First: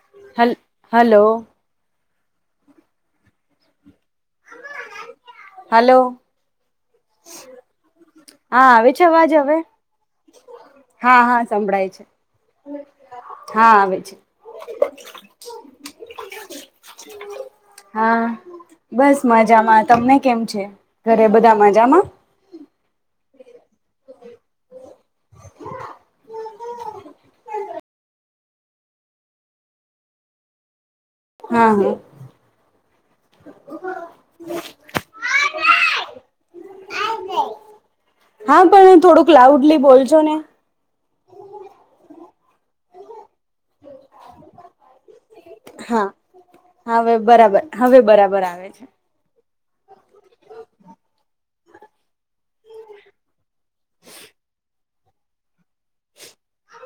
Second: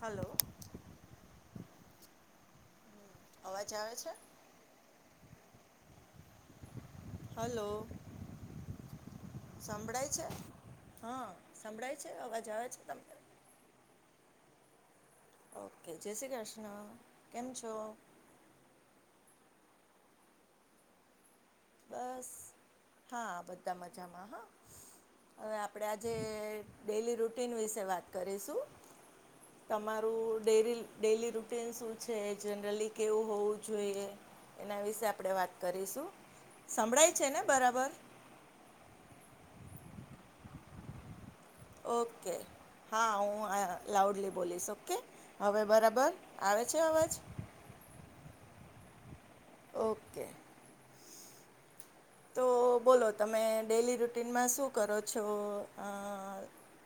Hello હલ્ hello. અવાજ આવે છે. હલોલો. હલો. હા આવે છે અવાજ હવે સંભળાય છે? હા હા સંભળાય છે અવાજ આવે છે તમને હા આવે છે. ઓકે જય શ્રી કૃષ્ણ કેમ છો. હા બસ મજામાં તમને કેમ છે ઘરે બધા મજામાં. બસ હા બધા મજામાં હા. હવે આપણેે આજે ડેલી રૂટીન વિશે વાત કરીશું. તમારું ડેરી ડેલી હા રૂટીન શું હા છે જનરલી કેવું હોવું જોઈએ. એના વિશે આપડે વાત કરીશું સંભળાય છે ને બરાબર. હા પણ થોડુંક લાઉડલી બોલજો ને ઓકે હા હું લાઉડલી બોલીશ ઓકે હવે બરાબર હા આવે છે અવાજ હવે બરાબર હવે બરાબર આવે છે [unintelligible] ઓકે તો બોલો તમે ડેલી રૂટીનમાં શું કરો છો. અ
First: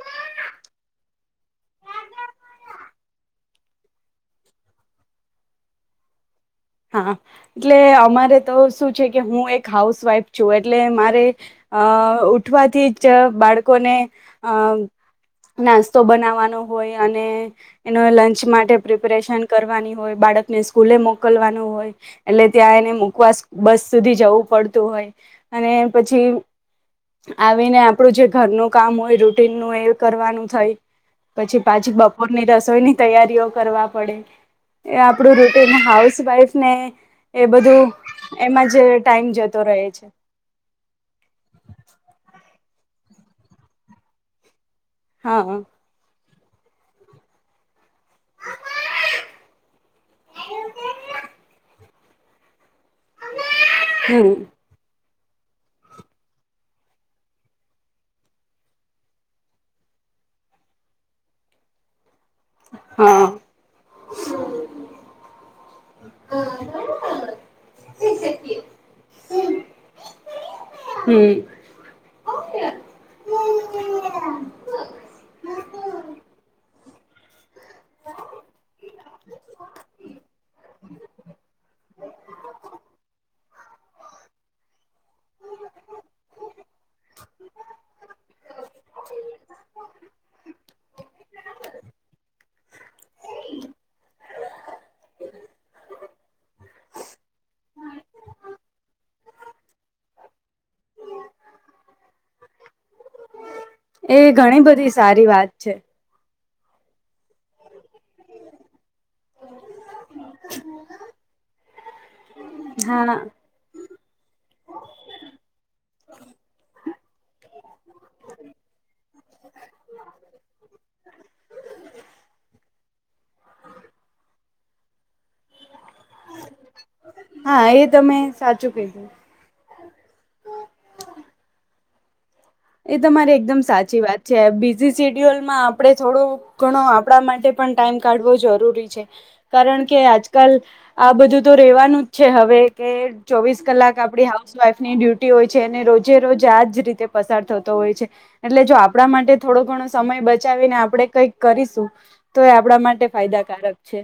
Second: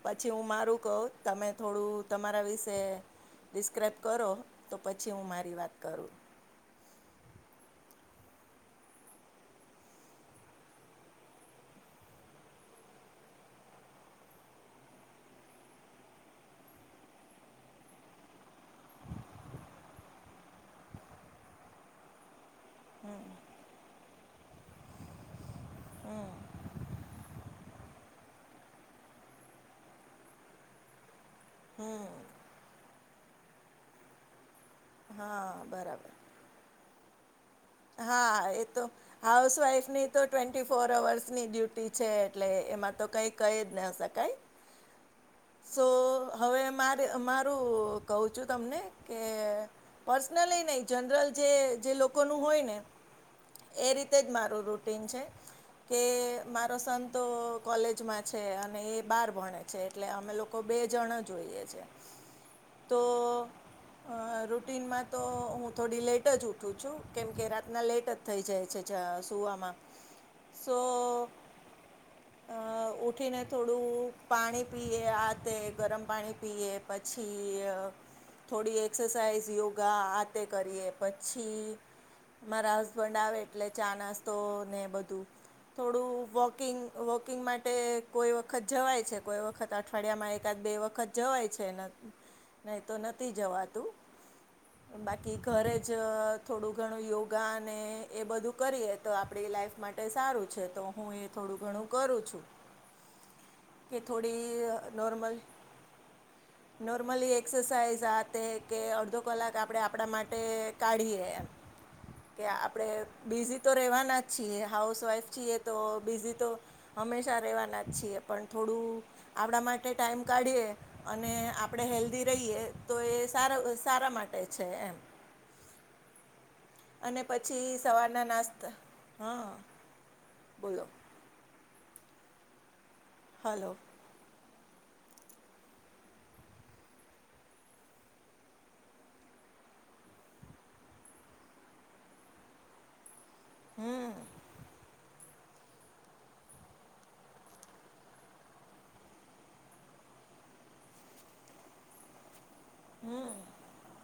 પછી હું મારું કહું તમે થોડું તમારા વિશે ડિસ્ક્રાઈબ કરો તો પછી હું મારી વાત કરું હા એટલે અમારે તો શું છે કે હું એક હાઉસવાઈફ છું એટલે મારે અ ઉઠવાથી જ બાળકોને અ નાસ્તો બનાવાનો હોય અને એનો લંચ માટે પ્રિપરેશન કરવાની હોય બાળકને સ્કૂલે મોકલવાનું હોય એટલે ત્યાં એને મકવા બસ સુધી જવું પડતું હોય અને પછી આવીને આપણું જે ઘરનું કામ હોય રૂટીન નું એ કરવાનું થાય પછી પાછી બપોરની રસોઈની તૈયારીઓ કરવા પડે એ આપણું હા રૂટીન બરાબર હાઉસવાઈફ ને એ બધું હા એ એમાં તો જ ટાઈમ જતો રહે હાઉસવાઈફની છે તો ટ્વેન્ટી ફોર અવર્સની ડ્યુટી છે એટલે એમાં ક ક હ હા [unintelligible] મ્હારો કહું જો તમે એ પર્સનલી નહી જનરલ જે હોય ને એ રીતે જ હમ મારું રૂટીન છે કે મારો સંતો કોલેજમાં છે અને એ બાર ભણે છે એટલે અમે લોકો બે જણા જોઈએ છે હા તો અ રૂટનમાં તો હું થોડી લેટ જ ઉઠું છું કેમકે રા લેટ જ થઈ જાય છે સુવામાં સ અ હમ ઉઠીને થોડું પાણી પીએ આ તે ગરમ પાણી પીએ કે પછી થોડી એક્સરસાઇઝ યોગા આ તે કરીએ પછી મારા હસબન્ડ આવે એટલે ચાણસ તો ને બધું થોડું વોકિંગ વોકિંગ માટે કોઈ વખત જવાય છે કોઈ વખત અઠવાડિયામાં એકાદ બે વખત જવાય છે નહી તો નથી જવાતું. બાકી ઘરે જ અ થોડું ઘણું યોગ ગાને એ બધું કરીએ તો આપણી લાઈફ માટે સારું છે. તો હું એ થોડું ઘણું કરું છું. [inaudible] એ ઘણી થોડી બધી સારી નોર્મલ વાત છે. નોર્મલી એક્સસાાઈઝ રાતે કે અડધો કલાક આપણેે આપણા માટે કાઢીએ એમ કે આપણેે હા બીઝી તો રેવાના જ છીએ હાઉસવાઈફ છીએ તો બીઝી તો હંમેશ શા રહેવાના જ છીએ. પણ થોડું આપણા માટે ટાઈમ કાઢીએ અને આપણે હેલ્ધી રહીએ તો એ સારા, સારા માટે છે એમ [inaudible] અને હા પછી એ તમે સવારના નાસ્તા, સાચું હ, કીધું હા, બોલો એ તમારી એકદમ હલો સાચી વાત છે જી સીડ્યુલમાં આપણે થોડો ઘણો આપણા માટે પણ ટાઈમ કાઢવો જરૂરી છે, કારણ કે આજકાલ આ બધું તો રેવાનું જ છે હવે કે ચોવીસ કલાક આપડી હાઉસવાઈફ ની ડ્યુટી હોય છે અને રોજે રોજ આજ રીતે પસાર થતો હોય છે. એટલે જો આપણા માટે થોડો ઘણો સમય બચાવીને આપણે કઈક કરીશું તો એ આપણા માટે ફાયદાકારક છે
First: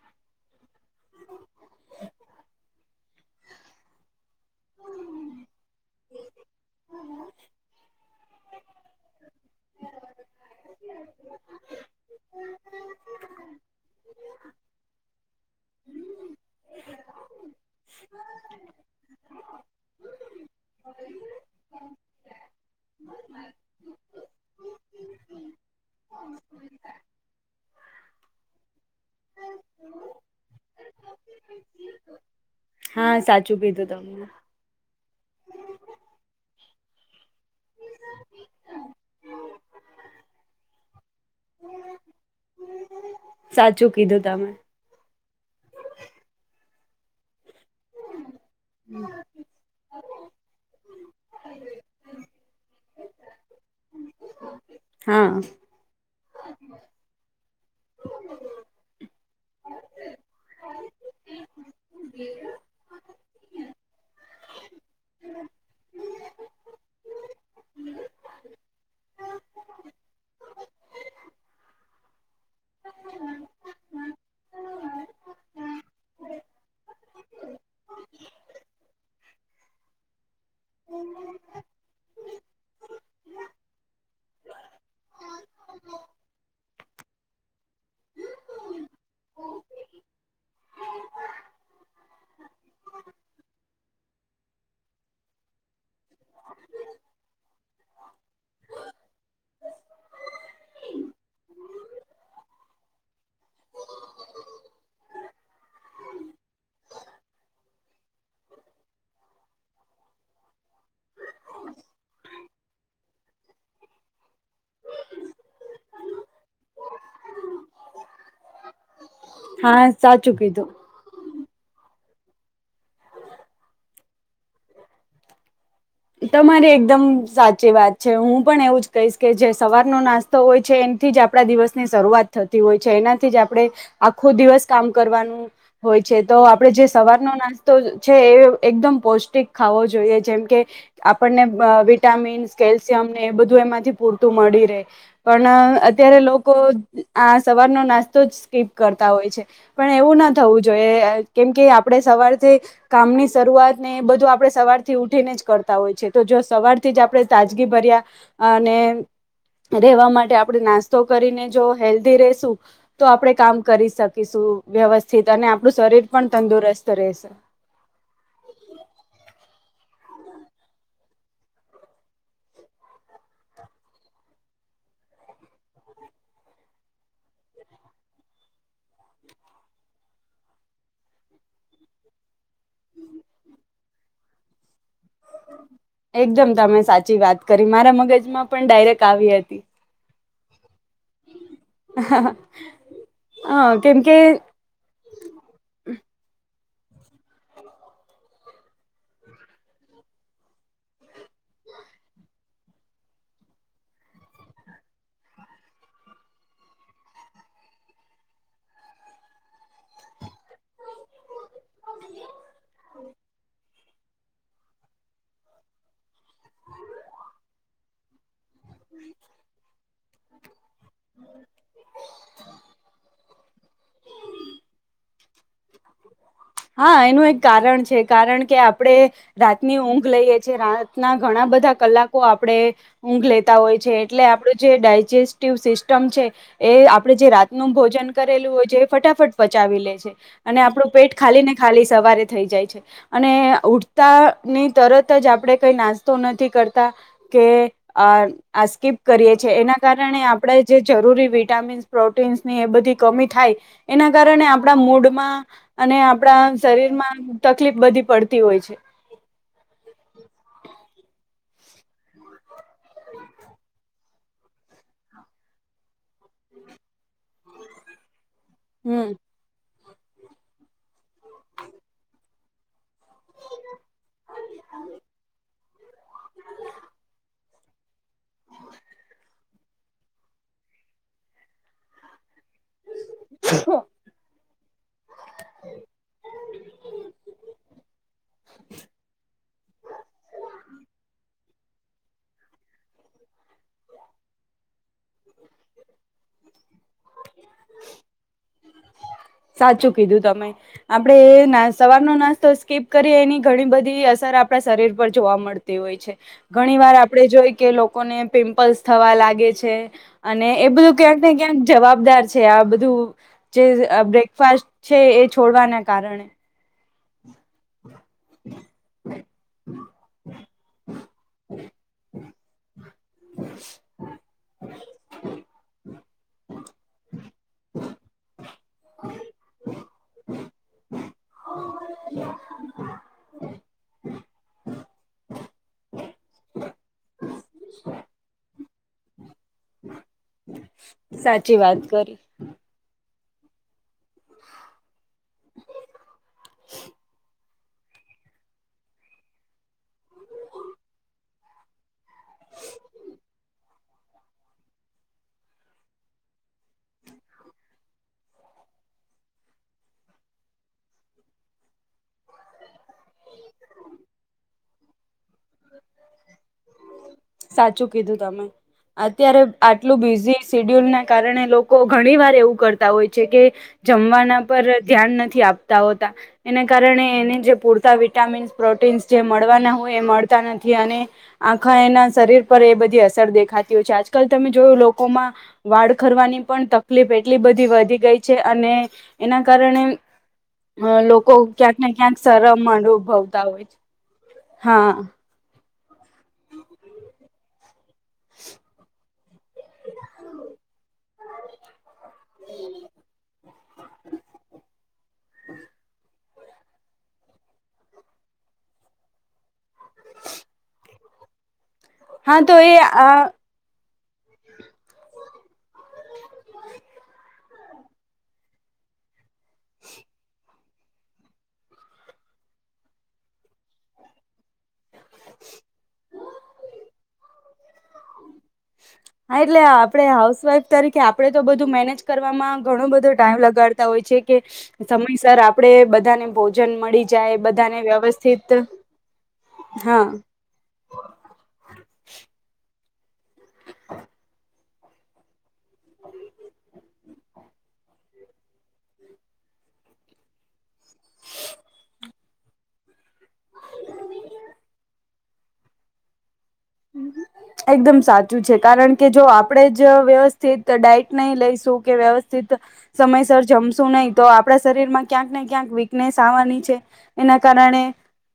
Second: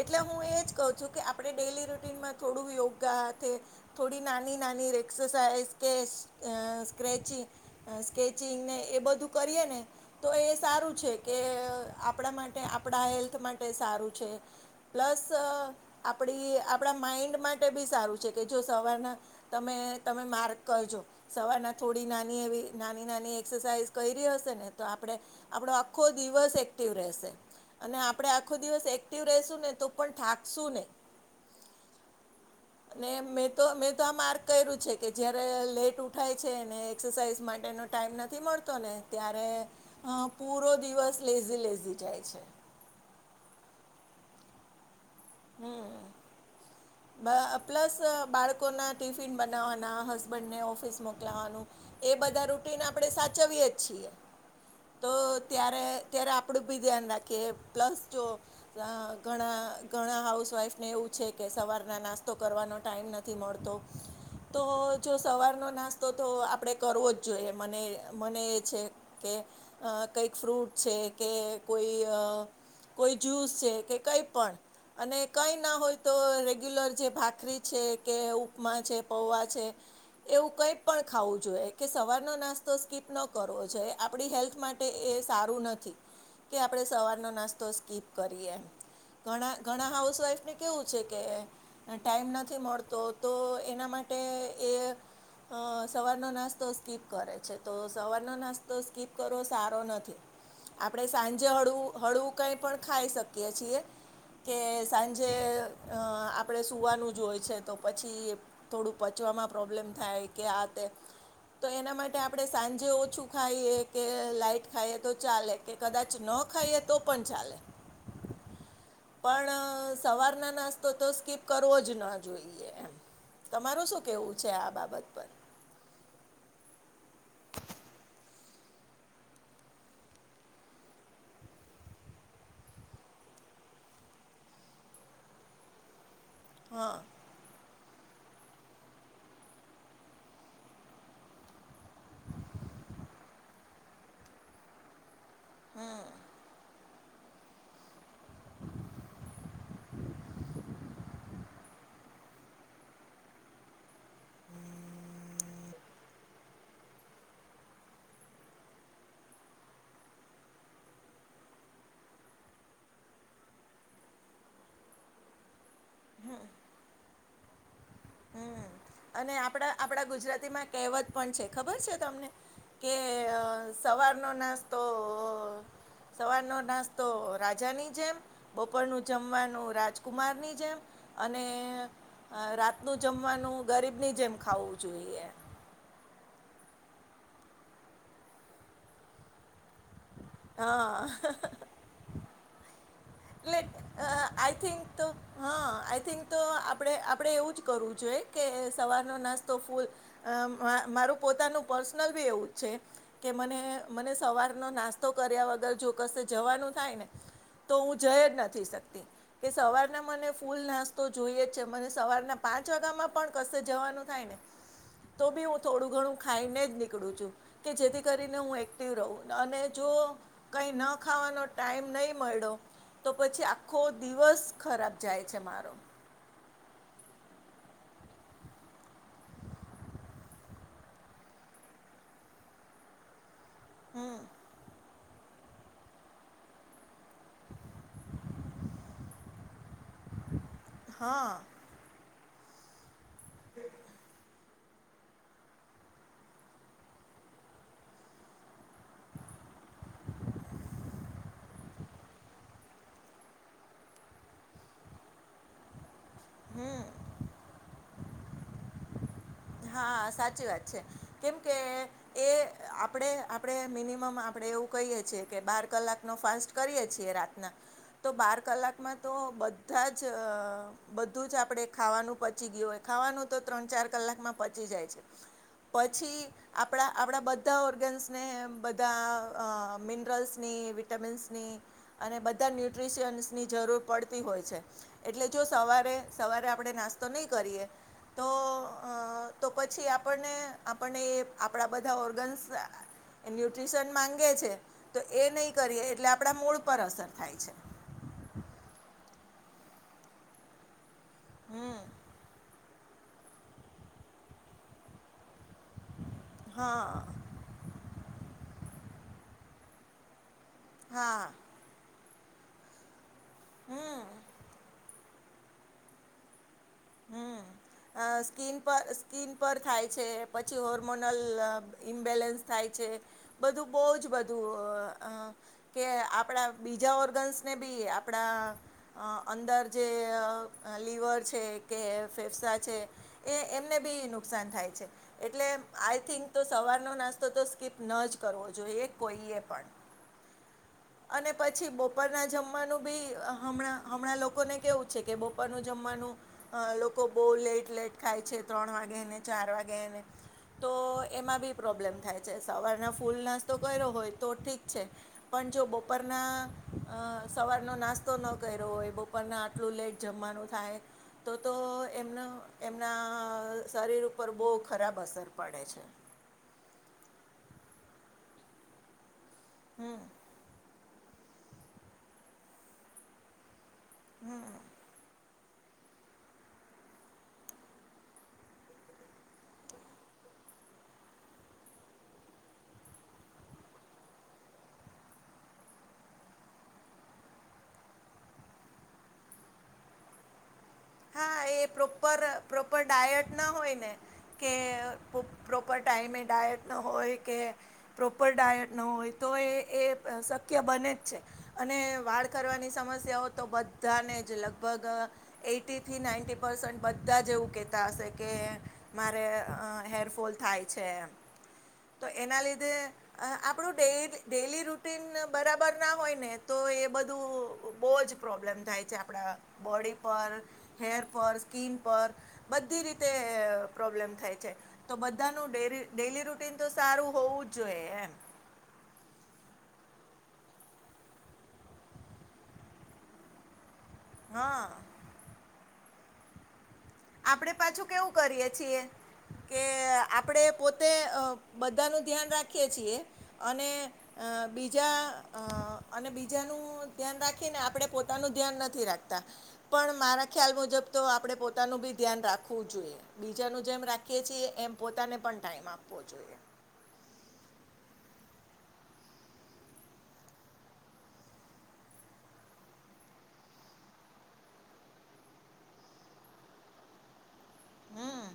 એટલે હું એજ કહ્યું છું કે આપણે ડેઈલી રૂટીનમાં થોડું યોગા કે થોડી નાની, નાની, એક્સસાાઈઝ કે અ સ્કેચિંગ સ્કેચિંગ ને એ બધું કરીએ ને તો એ સારું છે કે આપણા મા આપણા હેલ્થ માટે સારું છે, પ્લસ આપણી આપણા માઇન્ડ માટે બી સારું છે કે જો સવારના તમે તમે માર્ગ કરજો સવારના થોડી નાની એવી નાની, નાની એક્સરસાાઈઝ કયરી હશે ને તો આપણે આપણો આખો દિવસ એક્ટિવ રહેશે અને આપણેે આખો દિવસ એક્ટિવ રેશું ને તો પણ થાકશું નહી અને હા મેં, સાચું તો, કીધું મેં તો આ તમે માર્ક કર્યું છે કે જ્યારે લેટ ઉઠાય છે ને એક્સરસાઇઝ માટેનો ટાઈમ નથી મળતો ને ત્યારે હા પૂરો દિવસ લેઝી લેઝી જાય છે સાચું કીધું તમે હમ્મ બ પ્લસ બાળકોના ટિફિન બનાવવાના હસ બંને ઓફિસ મોકલાવાનું એ બધા રૂટીન આપણે સાચવીય જ છીએ તો હા ત્યારે ત્યારે આપણું બી ધ્યાન રાખીએ, પ્લસ જો અ ઘણા ઘણા હાઉસવાઇફને એવું છે કે સવારના નાસ્તો કરવાનો ટાઈમ નથી મળતો તો, જો સવારનો નાસ્તો તો આપણેે કરવો જ જોઈએ મને મને એ છે કે અ કઈક ફ્રૂટ છે કે કોઈ અ કોઈ જ્યુસ છે કે કઈ પણ અને કઈ ના હોય તો રેગ્યુલર જે ભાખરી છે કે ઉપમા છે, પૌવા છે એવું કંઈ પણ ખાવું જોઈએ કે સવારનો નાસ્તો સ્કીપ ન કરવો જોઈએ, આપડી હેલ્થ માટે એ એ સારું નથી કે આપણે સવાર ન નાસ્તો સ્કીપ કરીએ એમ. ઘણા ઘણા હાઉસવાઈફને કેવું છે કે ટાઈમ નથી મળતો તો એના માટે એ અ સવારનો નાસ્તો સ્કીપ કરે છે. તો સવારનો નાસ્તો સ્કીપ કરવો સારો નથી. આપડણે સાંજે હળુ હળવુ કઈ પણ ખાઈ શકીએ છીએ. કે સાંજે અ આપ આપણે સૂવાનું જો હોઈ છે તો પછી થોડું પચવામાં પ્રોબ્લેમ થાય કે આ તે તો એના માટે આપડે સાંજે ઓછું ખાઈએ કે લાઈટ ખાઈએ તો ચાલે કે કદાચ ન ખાઈએ તો પણ ચાલે. પણ હા સાચું સવારના કીધું નાસતો તો સ્કીિપ કરવો જ ન જોઈએ એમ તમારું શું કેવું છે આ બાબત પર. તમારી એકદમ સાચી વાત છે. હું પણ એવું જ કહીશ કે જે સવારનો નાસ્તો હોય છે એ થી જ આપડા દિવસની શરૂઆત થતી હોય છે. એનાથી જ આપડે આખો દિવસ કામ કરવાનું હોય છે તો આપડે જે હા સવારનો નાસ્તો છે એ એકદમ પૌષ્ટિક ખાવો જોઈએ જેમ કે આપણને વિટામીન્સ, કેલ્શિયમ ને એ બધું એમાંથી પૂરતું મળી રહે પણ અત્યારે લોકો આ સવારનો નાસ્તો જ સ્કીપ કરતા હોય છે. પણ એવું ન થવું જોઈએ કેમ કે આપડે આપડે સવારથી કામની શરૂઆતને એ બધું આપડે સવારથી ઉઠી ને જ કરતા તા હોય છે. તો જો સવારથી જ આપડે તાજગી ભર્યા અને રહેવા માટે આપડે નાસ્તો કરીને જો હેલ્ધી રેશુ તો આપડે કામ કરી શકીશું. વ્યવસ્થિત અને આપણું શરીર પણ તંદુરસ્ત રહેશે. હમ અને આપડા આપડા ગુજરાતીમાં કહેવત પણ છે ખબર છે તમને કે સવારનો નાસ્તો સવારનો નાસ્તો રાજાની જેમ બપો ઉપરનું જમવાનું રાજકુમારની જેમ અને રા નું જમવાનું ગરીબની જેમ ખાવું જોઈએ. એકદમ તમે સાચી વાત કરી મારા મગજમાં પણ ડાયરેક્ટ આવી હતી. હઅ હ એટલે અ કેમકે આઈ થિંક તો, હ આઈ થિંક તો તો આપડે આપડે એવું જ કરવું જોઈએ કે સવારનો નાસ્તો ફૂલ અ મારું પોતા નું પર્સનલ બી એવું છે, કે મને મને સવારનો નાસ્તો કર્યા વગર જો કશે નું થાયને તો હું જઈ જ નથી શકતી કે સવારના મને ફૂલ નાસ્તો જોઈએ છે. મને સવારના પાંચ વાગ્યામાં પણ કશે જવાનું થાય ને તો બી હું થોડું ઘણું ખાઈને જ નીકળું છું કે જેથી કરીને હું ટીવ રઉ. અને જો કઈ ન ખાવાનો ટાઈમ નહી મળ્યો તો પછી આખો દિવસ ખરાબ જાય છે મારો. હા એનું એક કારણ છે. કારણ કે આપડે રાતની ઊંઘ લઈએ છીએ. રાતના ઘણા બધા કલાકો આપડે ઊંઘ લેતા હોય છે. એટલે આપડું જે ડા સ્ટિવ સિસ્ટમ છે એ આપડે જે રાતનું ભોજન કરેલું હોય છે એ ફટાફટ પચાવી લે છે અને આપણું પેટ હા ખાલી ને ખાલી સવારે થઈ જાય છે અને ઉઠતાની તરત જ આપડે કઈ નાસ્તો નથી કરતા કે અ આ સ્કીપ કરીએ છીએ. એના કારણે આપડે જે જરૂરી વિટામિન્સ પ્રોટીન ની બધી કમી થાય એના કારણે આપડા મૂડમાં અને આપડા શરીરમાં તકલીફ બધી પડતી હોય છે. હા સાચી વાત છે કેમ આપડે આપડે મિનિમમ આપડે એવું કહીએ છીએ કે બાર કલાકનો ફાસ્ટ કરીએ છીએ રાત્ર ના તો બાર કલાકમાં તો હમ બધા જ બધું જ આપડે ખાવાનું પચી ગયું હોય ખાવાનું તો ત્રણ ચાર કલાકમાં પચી જાય છે પછી આપડા આપડા બધા ઓર્ગેન્સને બધા અ મિનરલ્સની વિટામિન્સની અને બધ બધા ન્યુટ્રીશીયન્સની જરૂર પડતી હોય છે. એટલે જો સવારે સવારે આપડે નાસ્તો નહીં કર કરીએ તો તો પછી આપડને આપડને એ આપડા બધા ઓર્ગન્સ એ ન્યુટ્રીશન માંગે છે. તો એ નહી કરીએ એટલે આપડા મૂડ પર અસર થાય છે. સાચું કીધું તમે આપડે ન હમ સવારનો નાસ્તો સ્કીપ કરી એની ઘણી બધી અસર આપડા શરીર પર જોવા મળતી તી હોય છે. ઘણી હા વાર આપડે જોઈ કે લોકોને પિમ્પલ્સ થવા લાગે છે. અને એ બધું ક્યાંક હા ને ક્યાંક જવાબદાર છે. આ બધું જે ફ છે એ છોડવાના કારણે હમ સ્કીન પર સ્કીિન પર થાય છે પછી હોર્મોનલ ઇમ્બેલેન્સ થાય થાય છે બધું બહ જ બધું કે આપડા બીજા ઓર્ગન્સ ને બી આપણા અંદર જે લિવર છે કે ફેફસા છે એ એમને બી નુકસાન થાય છે એટલે આઈ થિંક તો સવા અારનો નાસ્તો તો સ્કીપ ન જ કરવો જોઈએ કોઈએ અને સાચી પછી વાત કરી બપોરના જમવાનું બી હમણાં હમણાં લોકોને કેવું છે કે બપરનું જમવાનું. લોકો બહુ લેટ લેટ ખાય છે ત્રણ વાગે ને ચાર વાગે એને. તો એમાં બી પ્રોબ્લેમ થાય છે સવારના ફૂલ નાસ્તો કર્યો હોય તો ઠીક છે, પણ પણ જો બપરના સવારનો નાસ્તો ન કર્યો હોય બપોરના આટલું લેટ જમવાનું. થાય, તો તો એમ એમના શરીર ઉપર બહુ ખરાબ અસર પડે. પડે છે. સાચું કીધું તમે અત્યારે હમ આટલું બીઝી સેડ્યુલ ના કારણે લોકો ઘણી વાર એવું કરતા હોય છે કે, જમવાના પર ધ્યાન નથી આપ એના કારણે એને જે પૂરતા વિટામીન્સ પ્રોટીન્સ જે મળવાના હોય એ નથી અને, આખા એના શરીર પર એ બધી અસર દેખાતી હોય છે આજકાલ તમે જોયું લોકોમાં વાળ ખરવાની પણ તકલીફ એટલી બધી વધી ગઈ છે અને, એના કારણે અ લોકો હા એ ક્યાંક ને ક્યાંક પ્રોપર શરમ પ્રોપર ડાયટ અનુભવતા ના હોય છે, ને કે હા. પ્રોપર ટાઈમે ડાયટ ન હોય કે, પ્રોપર ડાયટ ન હોય તો એ એ શખ્ય કે બને જ છે, અને વાળ કરવાની સમસ્યાઓ તો બધાને જ લગભગ, એટ એીથી નાઇન્ટી પર્સન્ટ બધા જ એવું કહેતા હશે કે, મારે અ હેરફોલ થાય છે એ. તો હા એના લીધે એ આ આપણું ડેલી રૂટીન બરાબર ના હોય ને તો એ બધું બહુ જ પ્રોબ્લેમ થાય છે આપણા બોડી પર. હેર પર સ્કીિન પર, બધી રીતે પ્રોબ્લેમ થાય છે, તો બધાનું ડેલી રૂટીન તો સારું હોવું જ જોઈએ એમ. હા એટલે આપડે હાઉસવાઈફ તરીકે આપડે તો બધું મેનેજ કરવામાં ઘણું બધો ટાઈમ લગાડ હોય છે કે, હા સમયસર આપણેે બધાને પહ જાય આપણે બધાને પાછું કેવું કરીએ વ્યવસ્થિત છીએ કે હા આપડે પોતે બધા ન ધ્યાન રાખીએ છીએ. અને બીજા અને બીજાનું ધ્યાન રાખીને આપણે પોતાનું ધ્યાન નથી રાખતા, પણ મારા ખ્યાલ મુજબ તો આપણે પોતાનું બી ધ્યાન રાખવું જોઈએ, બીજાનું જેમ રાખીએ છીએ એમ પોતાને પણ ટાઈમ આપવો જોઈએ. હમ. એકદમ સાચું છે કારણ કે જો આપણેે જ વ્યવસ્થિત ડઇટ નહી લઈશું કે વ્યવસ્થિત સમયસર જમશું નહીિ તો આપણા શરીર માં ક્યાંક ને ક્યાંક વીકનેસ આવવાની છે, એના હમ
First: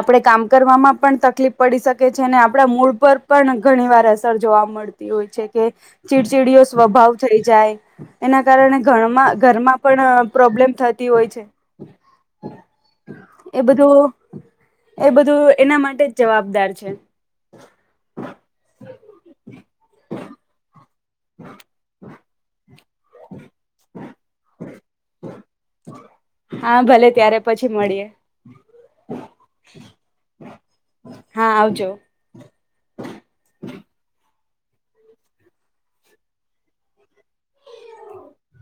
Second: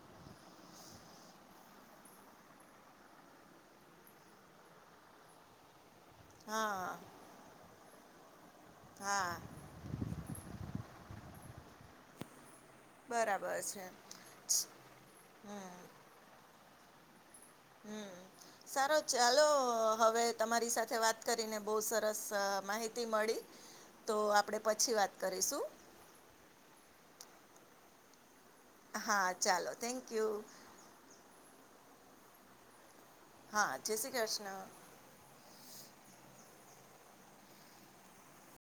આપણે કામ કરવામાં પણ તકલીફ પડી શકે છે. છે ને આપણા મૂળ પર પણ ઘણી વાર અસર જોવા મળતી હોય છે. કે ચીડચીડીઓ હા સ્વભાવ થઈ જાય. એના કારણે હા ઘરમાં ઘરમાં પણ પ્રોબ્લેમ થતી હોય છે. બરાબર એ છે બધું એ બધું એના માટે જ જવાબદાર છે. હમ સારો ત કરીને બહુ સરસ માહિતી મળી તો આપડે પછી વાત કરીશું. હા ભલે ત્યારે પછી મળીએ. હા ચાલો. Thank you. [unintelligible] હા ચેસી કૃષ્ણ. [inaudible]